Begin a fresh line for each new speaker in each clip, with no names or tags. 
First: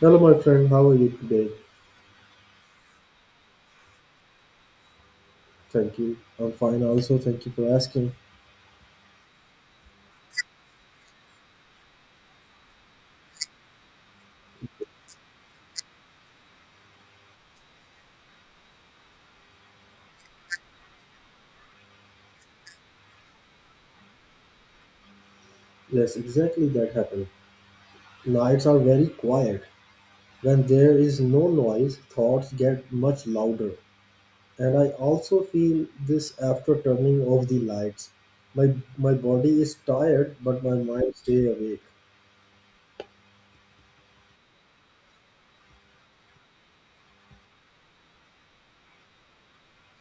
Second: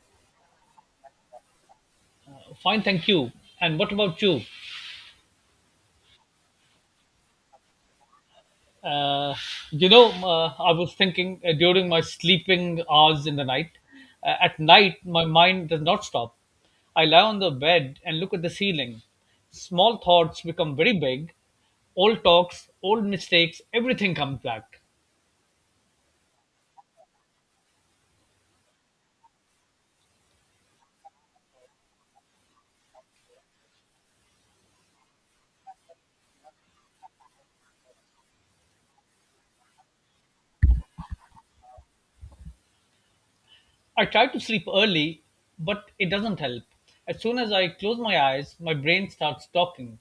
Hello, my friend. How are you today?
Fine, thank you. And what about you?
Thank you. I'm fine, also. Thank you for asking.
Uh, I was thinking during my sleeping hours in the night, at night, my mind does not stop. I lie on the bed and look at the ceiling. Small thoughts become very big. Old talks, old mistakes, everything comes back.
Yes, exactly that happened. Nights are very quiet. When there is no noise, thoughts get much louder. And I also feel this after turning off the lights. My body is tired, but my mind stays awake.
I try to sleep early, but it doesn't help. As soon as I close my eyes, my brain starts talking.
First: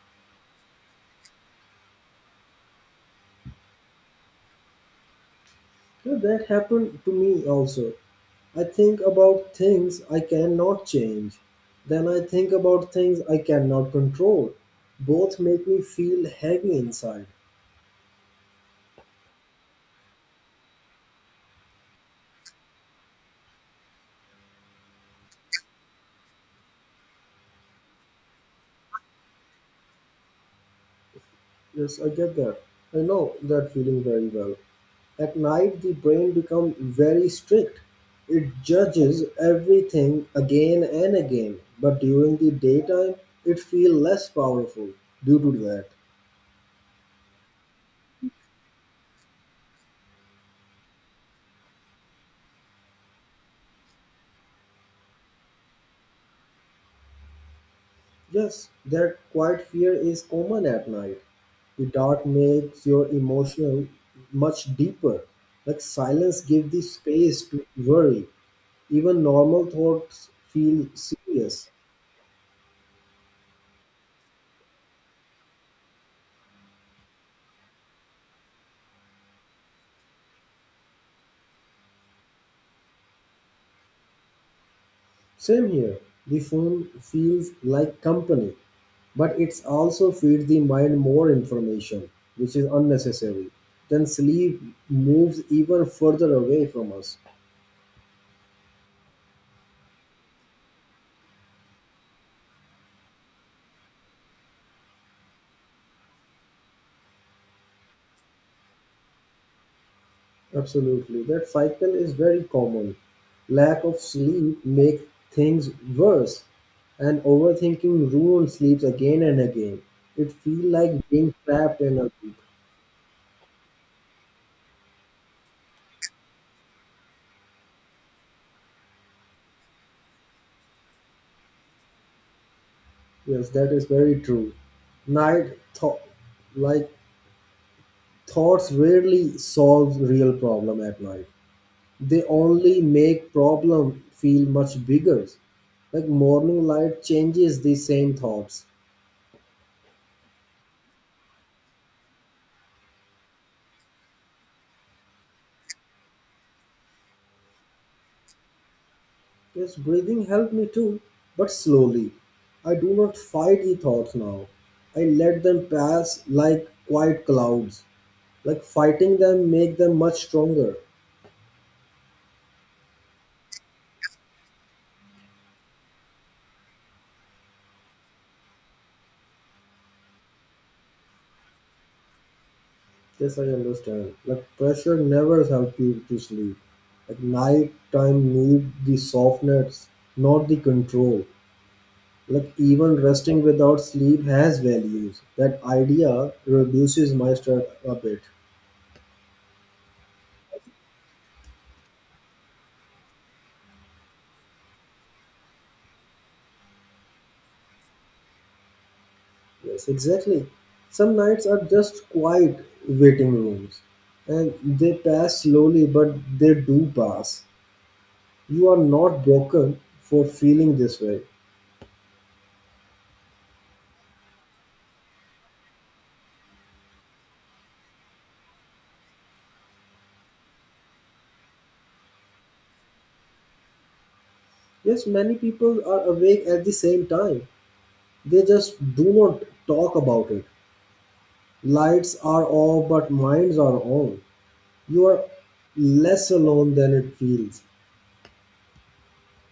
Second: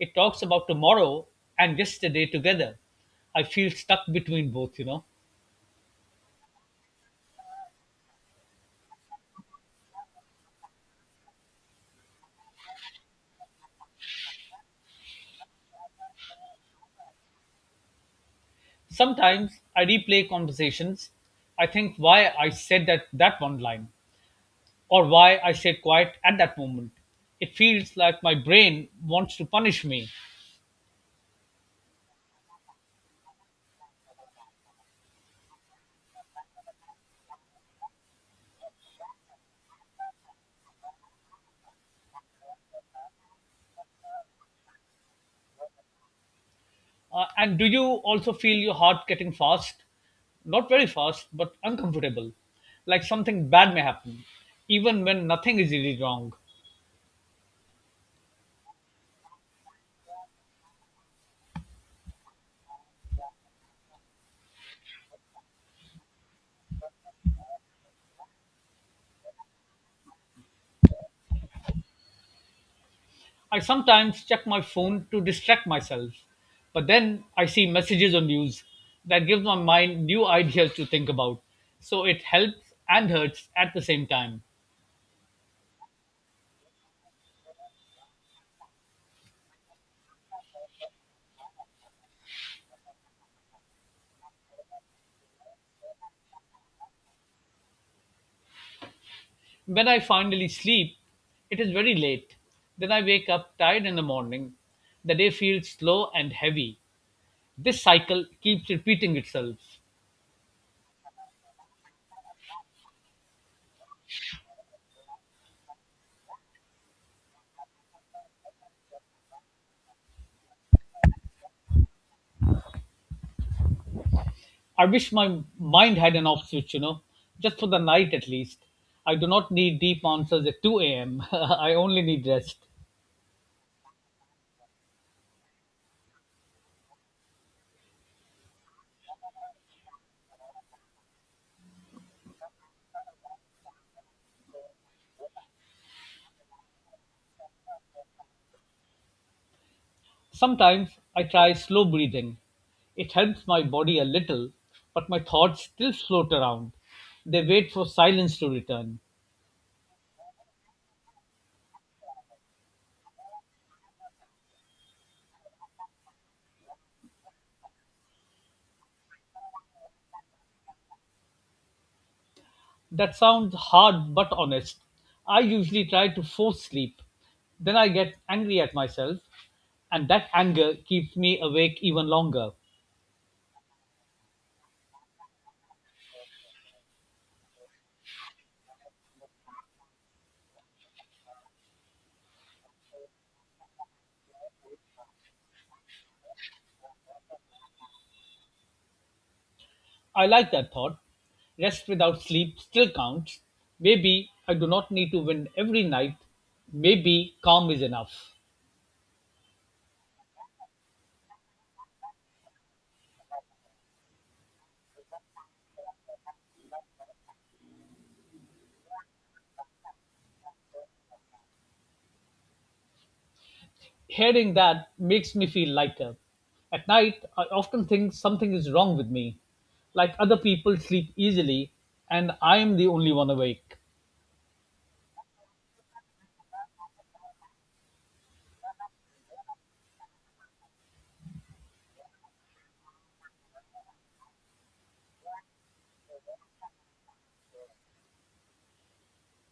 It talks about tomorrow and yesterday together. I feel stuck between both.
Yeah, that happened to me also. I think about things I cannot change. Then I think about things I cannot control. Both make me feel heavy inside.
Sometimes I replay conversations. I think why I said that one line or why I stayed quiet at that moment. It feels like my brain wants to punish me.
Yes, I get that. I know that feeling very well. At night, the brain becomes very strict. It judges everything again and again. But during the daytime, it feels less powerful due to that.
And do you also feel your heart getting fast? Not very fast, but uncomfortable, like something bad may happen, even when nothing is really wrong.
Yes, that quiet fear is common at night. The dark makes your emotional much deeper. Like silence gives the space to worry. Even normal thoughts feel serious.
I sometimes check my phone to distract myself, but then I see messages on news that gives my mind new ideas to think about. So it helps and hurts at the same time.
Same here. The phone feels like company, but it's also feeds the mind more information, which is unnecessary. Then sleep moves even further away from us.
When I finally sleep, it is very late. Then I wake up tired in the morning. The day feels slow and heavy. This cycle keeps repeating itself.
Absolutely. That cycle is very common. Lack of sleep make things worse and overthinking ruins sleeps again and again. It feels like being trapped in a loop.
I wish my mind had an off switch, just for the night at least. I do not need deep answers at 2 a.m. I only need rest.
Yes, that is very true. Night thought like thoughts rarely solve real problem at night. They only make problem feel much bigger. Like morning light changes the same thoughts.
Sometimes I try slow breathing. It helps my body a little, but my thoughts still float around. They wait for silence to return.
Yes, breathing helped me too, but slowly. I do not fight the thoughts now. I let them pass like quiet clouds. Like fighting them make them much stronger.
That sounds hard but honest. I usually try to force sleep. Then I get angry at myself, and that anger keeps me awake even longer.
Yes, I understand. Like pressure never helps you to sleep. Like night time need the softness, not the control. Like even resting without sleep has values. That idea reduces my stress a bit.
I like that thought. Rest without sleep still counts. Maybe I do not need to win every night. Maybe calm is enough.
Yes, exactly. Some nights are just quiet waiting rooms and they pass slowly, but they do pass. You are not broken for feeling this way.
Hearing that makes me feel lighter. At night, I often think something is wrong with me. Like other people sleep easily, and I am the only one awake.
Yes, many people are awake at the same time. They just do not talk about it. Lights are off, but minds are on. You are less alone than it feels.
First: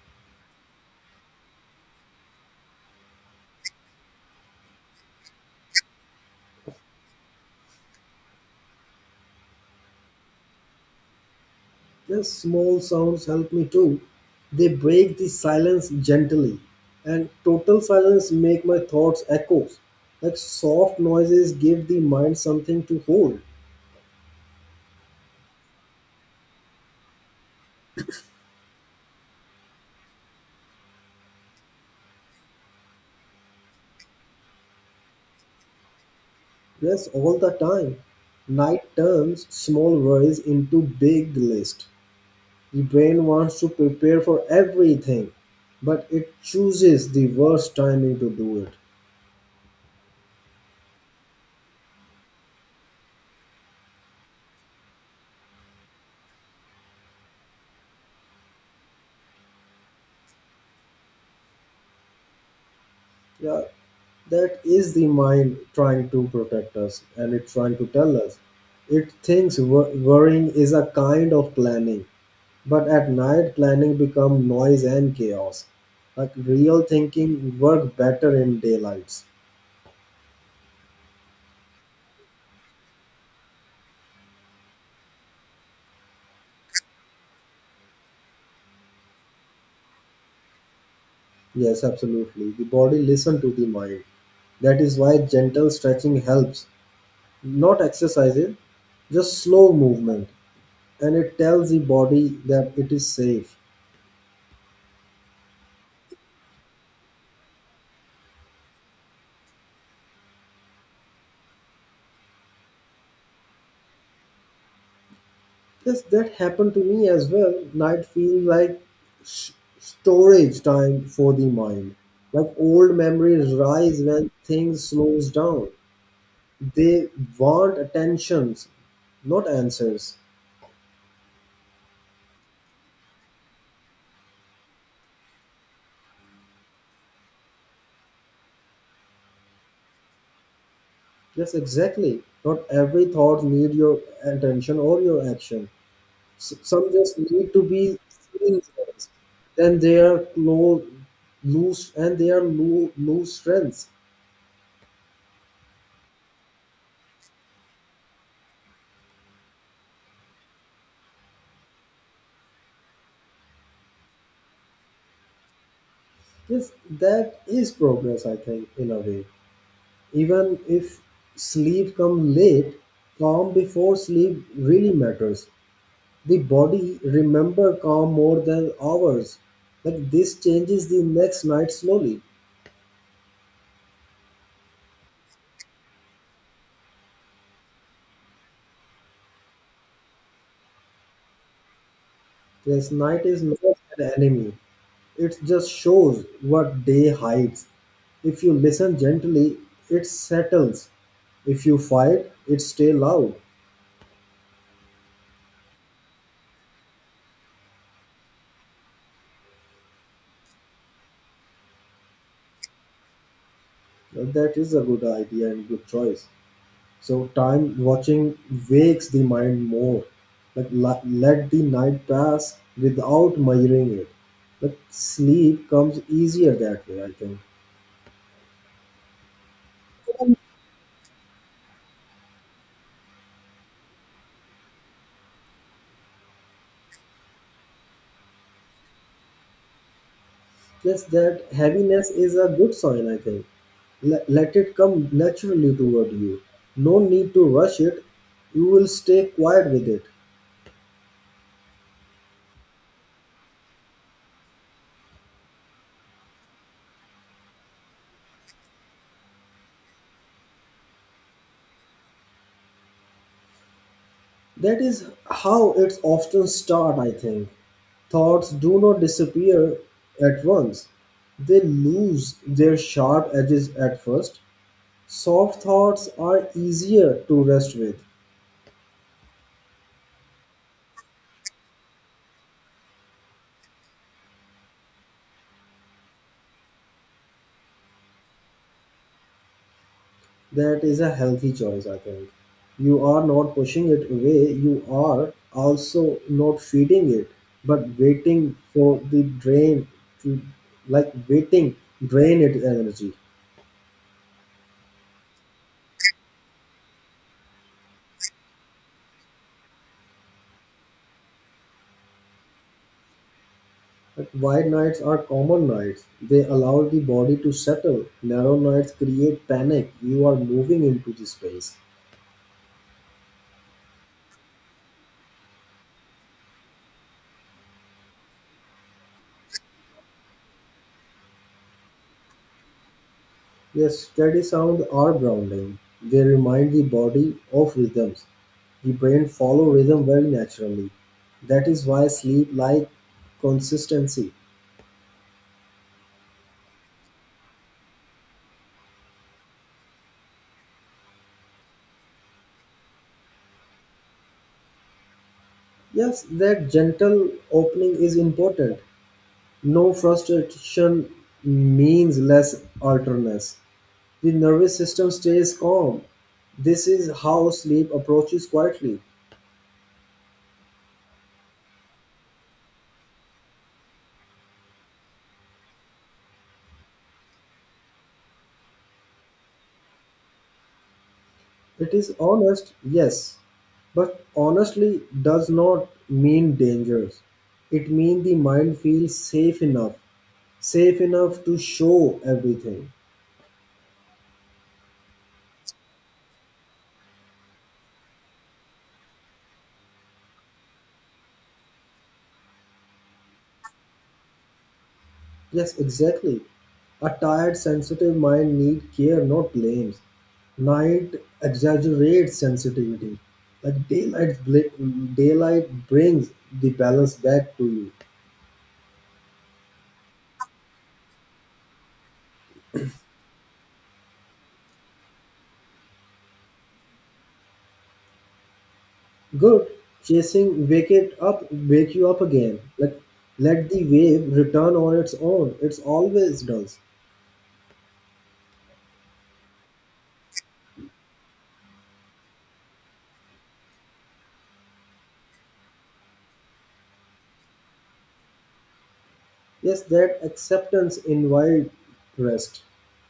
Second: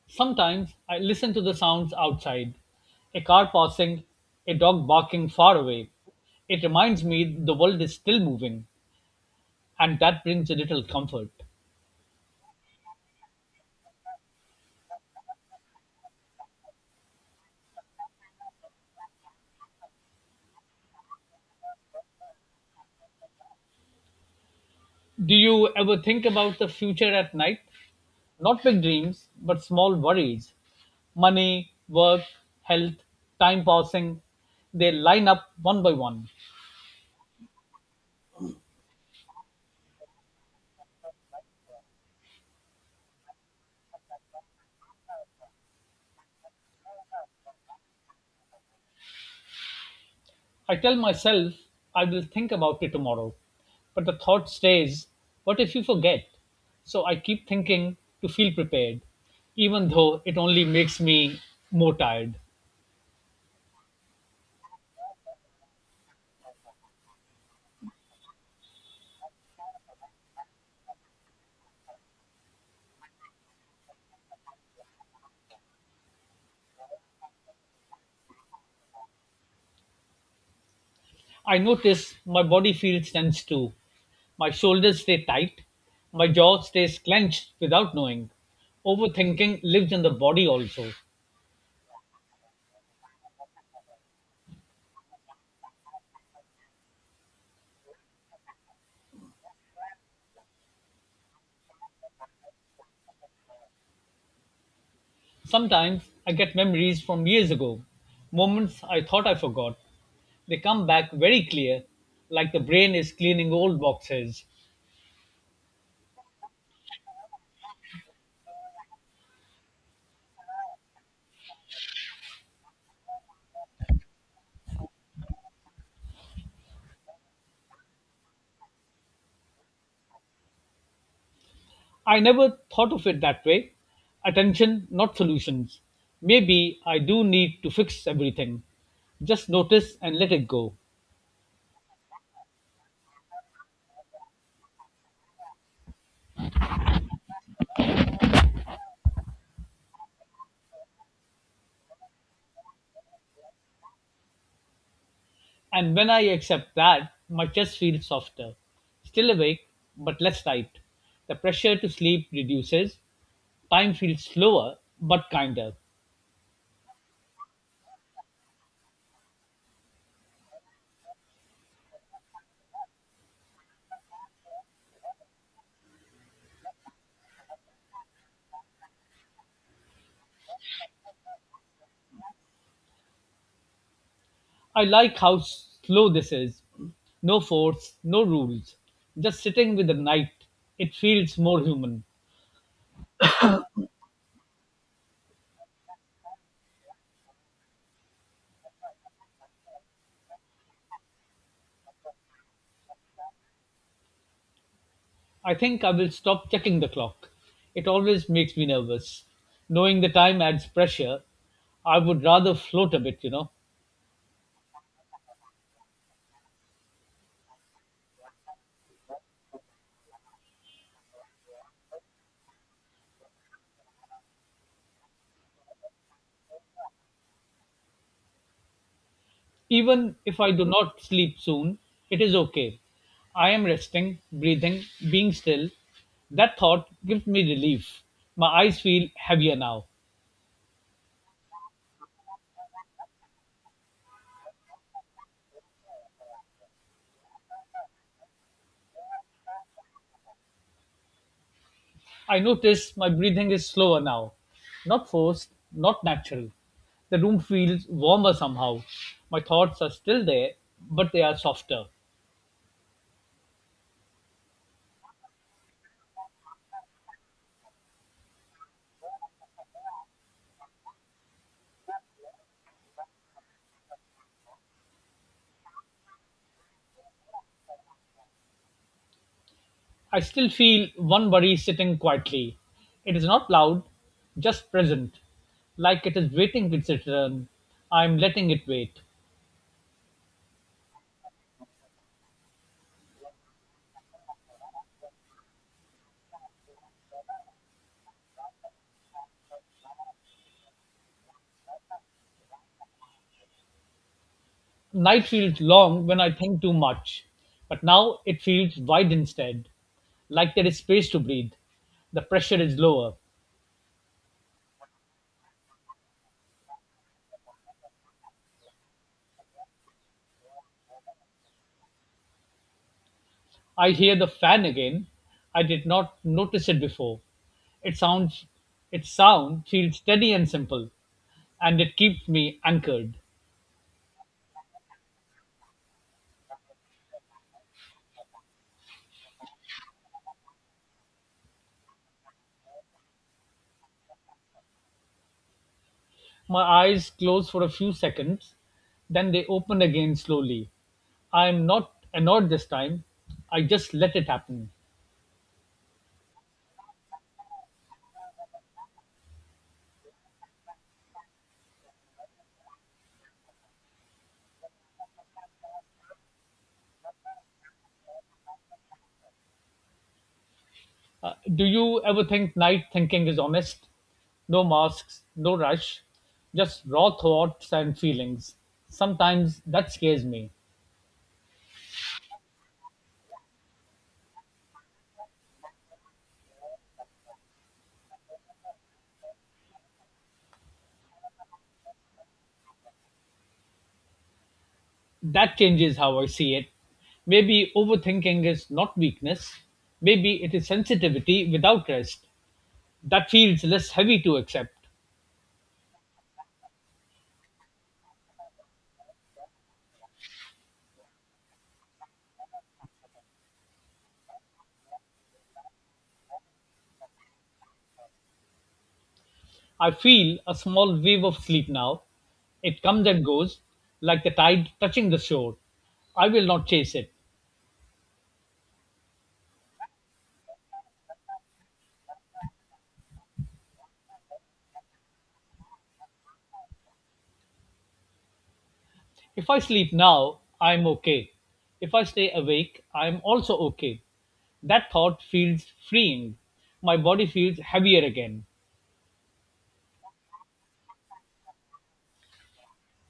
Sometimes I listen to the sounds outside, a car passing, a dog barking far away. It reminds me the world is still moving, and that brings a little comfort.
Yes, small sounds help me too. They break the silence gently, and total silence make my thoughts echoes. Like soft noises give the mind something to hold.
Do you ever think about the future at night? Not big dreams, but small worries. Money, work, health, time passing, they line up one by one.
Yes, all the time. Night turns small worries into big list. The brain wants to prepare for everything, but it chooses the worst timing to do it.
I tell myself I will think about it tomorrow, but the thought stays, what if you forget? So I keep thinking to feel prepared, even though it only makes me more tired.
Yeah, that is the mind trying to protect us and it's trying to tell us. It thinks worrying is a kind of planning, but at night planning become noise and chaos. Like real thinking work better in daylights.
I notice my body feels tense too. My shoulders stay tight. My jaw stays clenched without knowing. Overthinking lives in the body also.
Yes, absolutely. The body listen to the mind. That is why gentle stretching helps. Not exercises, just slow movement and it tells the body that it is safe.
Sometimes I get memories from years ago, moments I thought I forgot. They come back very clear, like the brain is cleaning old boxes.
Yes, that happened to me as well. Night feels like s- storage time for the mind. Like old memories rise when things slows down. They want attentions, not answers.
I never thought of it that way. Attention, not solutions. Maybe I do need to fix everything. Just notice and let it go.
Yes, exactly. Not every thought need your attention or your action. Some just need to be seen first. Then they are close, loose, and they are loose, loose strengths.
And when I accept that, my chest feels softer. Still awake, but less tight. The pressure to sleep reduces. Time feels slower, but kinder.
Yes, that is progress, I think, in a way. Even if sleep comes late, calm before sleep really matters. The body remember calm more than hours. Like this changes the next night slowly.
I like how slow this is. No force, no rules. Just sitting with the night. It feels more human.
This night is not an enemy. It just shows what day hides. If you listen gently, it settles. If you fight, it stay loud.
I think I will stop checking the clock. It always makes me nervous. Knowing the time adds pressure. I would rather float a bit.
That is a good idea and good choice. So time watching wakes the mind more. Like let the night pass without measuring it. Like sleep comes easier that way, I think.
Even if I do not sleep soon, it is okay. I am resting, breathing, being still. That thought gives me relief. My eyes feel heavier now.
Just that heaviness is a good sign, I think. Let it come naturally toward you. No need to rush it. You will stay quiet with it.
I notice my breathing is slower now. Not forced, not natural. The room feels warmer somehow. My thoughts are still there, but they are softer.
That is how it's often start, I think. Thoughts do not disappear at once. They lose their sharp edges at first. Soft thoughts are easier to rest with.
I still feel one worry sitting quietly. It is not loud, just present, like it is waiting its return. I am letting it wait.
That is a healthy choice, I think. You are not pushing it away, you are also not feeding it, but waiting for the drain to, like waiting drain its energy.
Night feels long when I think too much, but now it feels wide instead, like there is space to breathe. The pressure is lower.
Like wide nights are common nights. They allow the body to settle. Narrow nights create panic. You are moving into the space.
I hear the fan again. I did not notice it before. It sounds Its sound feels steady and simple, and it keeps me anchored.
Yes, steady sounds are grounding. They remind the body of rhythms. The brain follow rhythm very naturally. That is why sleep like consistency.
My eyes close for a few seconds, then they open again slowly. I am not annoyed this time. I just let it happen.
Yes, that gentle opening is important. No frustration means less alertness. The nervous system stays calm. This is how sleep approaches quietly.
Do you ever think night thinking is honest? No masks, no rush, just raw thoughts and feelings. Sometimes that scares me.
It is honest, yes, but honestly does not mean dangerous. It means the mind feels safe enough to show everything.
That changes how I see it. Maybe overthinking is not weakness. Maybe it is sensitivity without rest. That feels less heavy to accept.
Yes, exactly. A tired, sensitive mind needs care, not blames. Night exaggerates sensitivity. Like daylight, daylight brings the balance back to you.
I feel a small wave of sleep now. It comes and goes, like the tide touching the shore. I will not chase it.
Good. Chasing wake it up, wake you up again. Like let the wave return on its own. It's always does.
If I sleep now, I'm okay. If I stay awake, I'm also okay. That thought feels freeing. My body feels heavier again.
Yes, that acceptance invite rest.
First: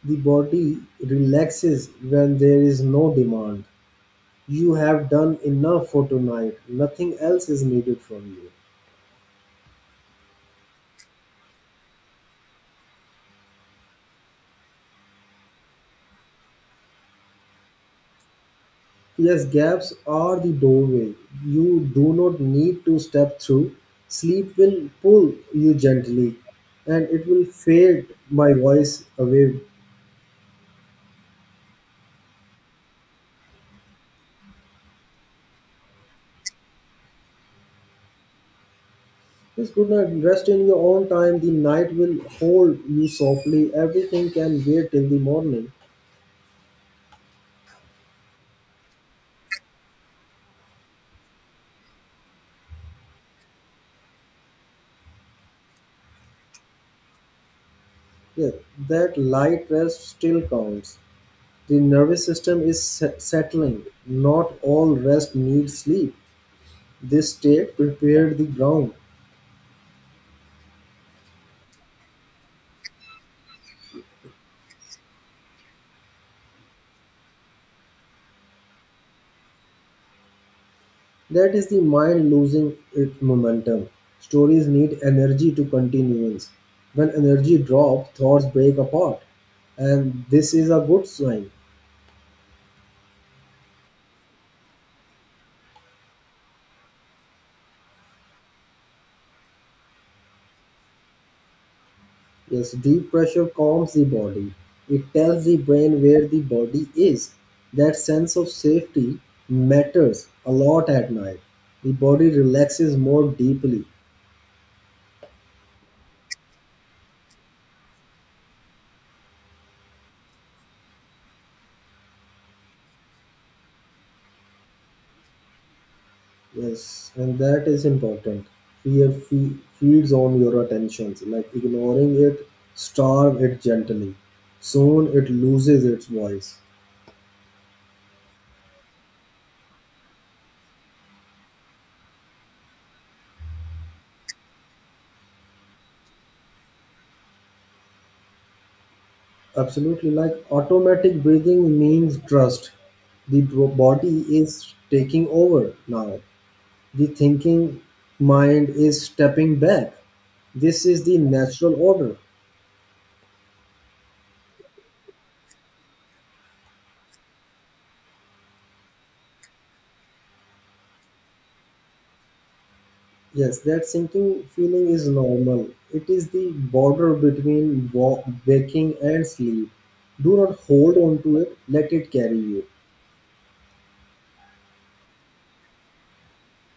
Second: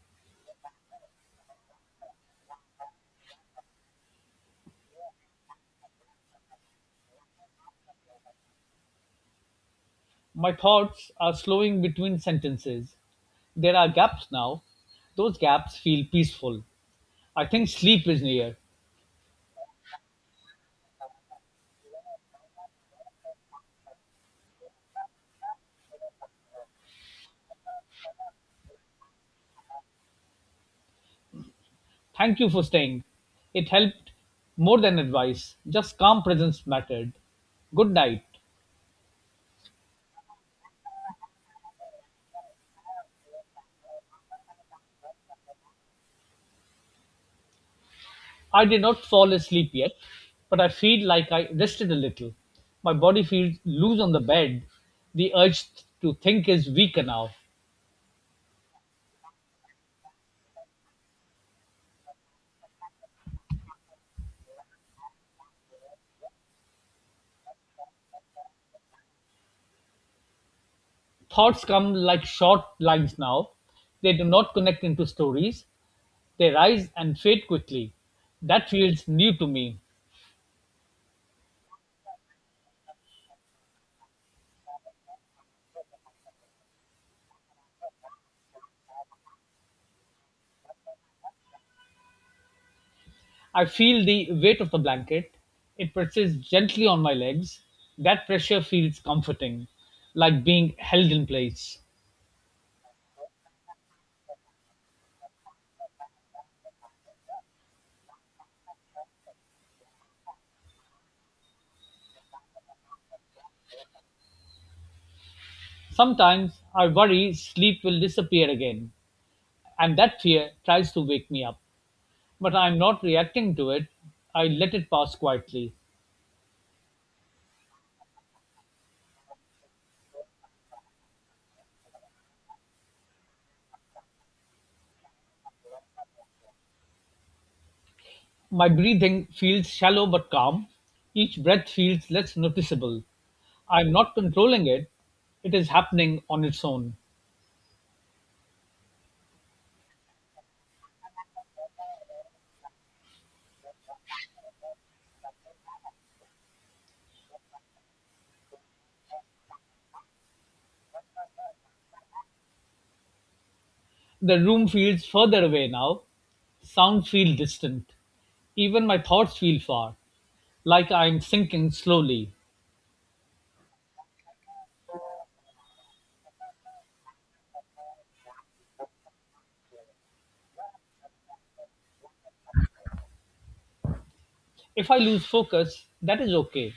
The body relaxes when there is no demand. You have done enough for tonight. Nothing else is needed from you.
My thoughts are slowing between sentences. There are gaps now. Those gaps feel peaceful. I think sleep is near.
Yes, gaps are the doorway. You do not need to step through. Sleep will pull you gently and it will fade my voice away.
Thank you for staying. It helped more than advice. Just calm presence mattered. Good night.
Yes, good night. Rest in your own time. The night will hold you softly. Everything can wait till the morning.
I did not fall asleep yet, but I feel like I rested a little. My body feels loose on the bed. The urge to think is weaker now.
Yes, that light rest still counts. The nervous system is settling. Not all rest needs sleep. This state prepared the ground.
Thoughts come like short lines now. They do not connect into stories. They rise and fade quickly. That feels new to me.
That is the mind losing its momentum. Stories need energy to continuance. When energy drops, thoughts break apart. And this is a good sign.
I feel the weight of the blanket. It presses gently on my legs. That pressure feels comforting, like being held in place.
Yes, deep pressure calms the body. It tells the brain where the body is. That sense of safety matters a lot at night. The body relaxes more deeply.
Sometimes I worry sleep will disappear again. And that fear tries to wake me up, but I am not reacting to it. I let it pass quietly.
Yes, and that is important. Fear feeds on your attentions. Like ignoring it, starve it gently. Soon it loses its voice.
My breathing feels shallow but calm. Each breath feels less noticeable. I am not controlling it, it is happening on its own.
Absolutely. Like automatic breathing means trust. The body is taking over now. The thinking mind is stepping back. This is the natural order.
The room feels further away now. Sound feels distant. Even my thoughts feel far, like I am sinking slowly.
Yes, that sinking feeling is normal. It is the border between waking and sleep. Do not hold on to it, let it carry you.
If I lose focus, that is okay.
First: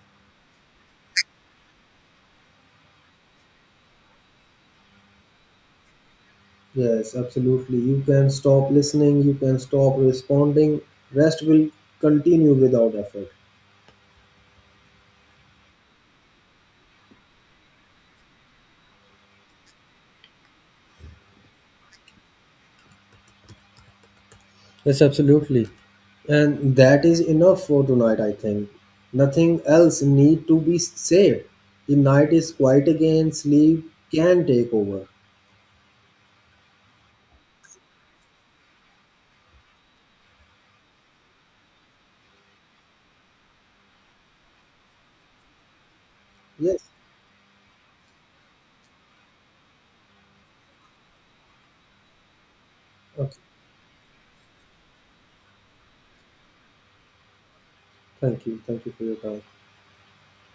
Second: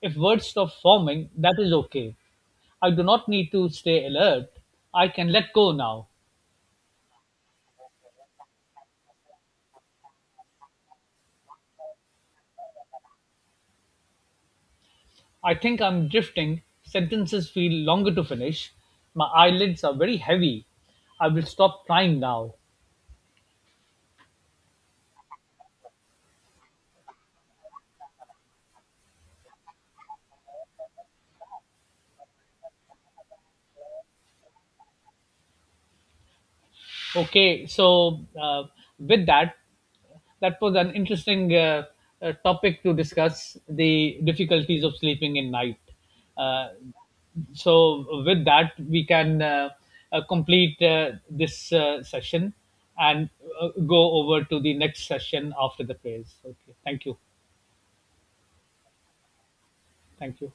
If words stop forming, that is okay. I do not need to stay alert. I can let go now.
Yes, absolutely. You can stop listening, you can stop responding. Rest will continue without effort.
I think I'm drifting. Sentences feel longer to finish. My eyelids are very heavy. I will stop trying now.
Yes, absolutely. And that is enough for tonight, I think. Nothing else need to be said. The night is quiet again, sleep can take over.
Okay, with that, that was an interesting topic to discuss the difficulties of sleeping in night. Uh,
Yes.
so, with that, we can complete this session and
Okay.
go over to the next session after the prayers. Okay, thank you.
Thank you. Thank you for your time.
Thank you.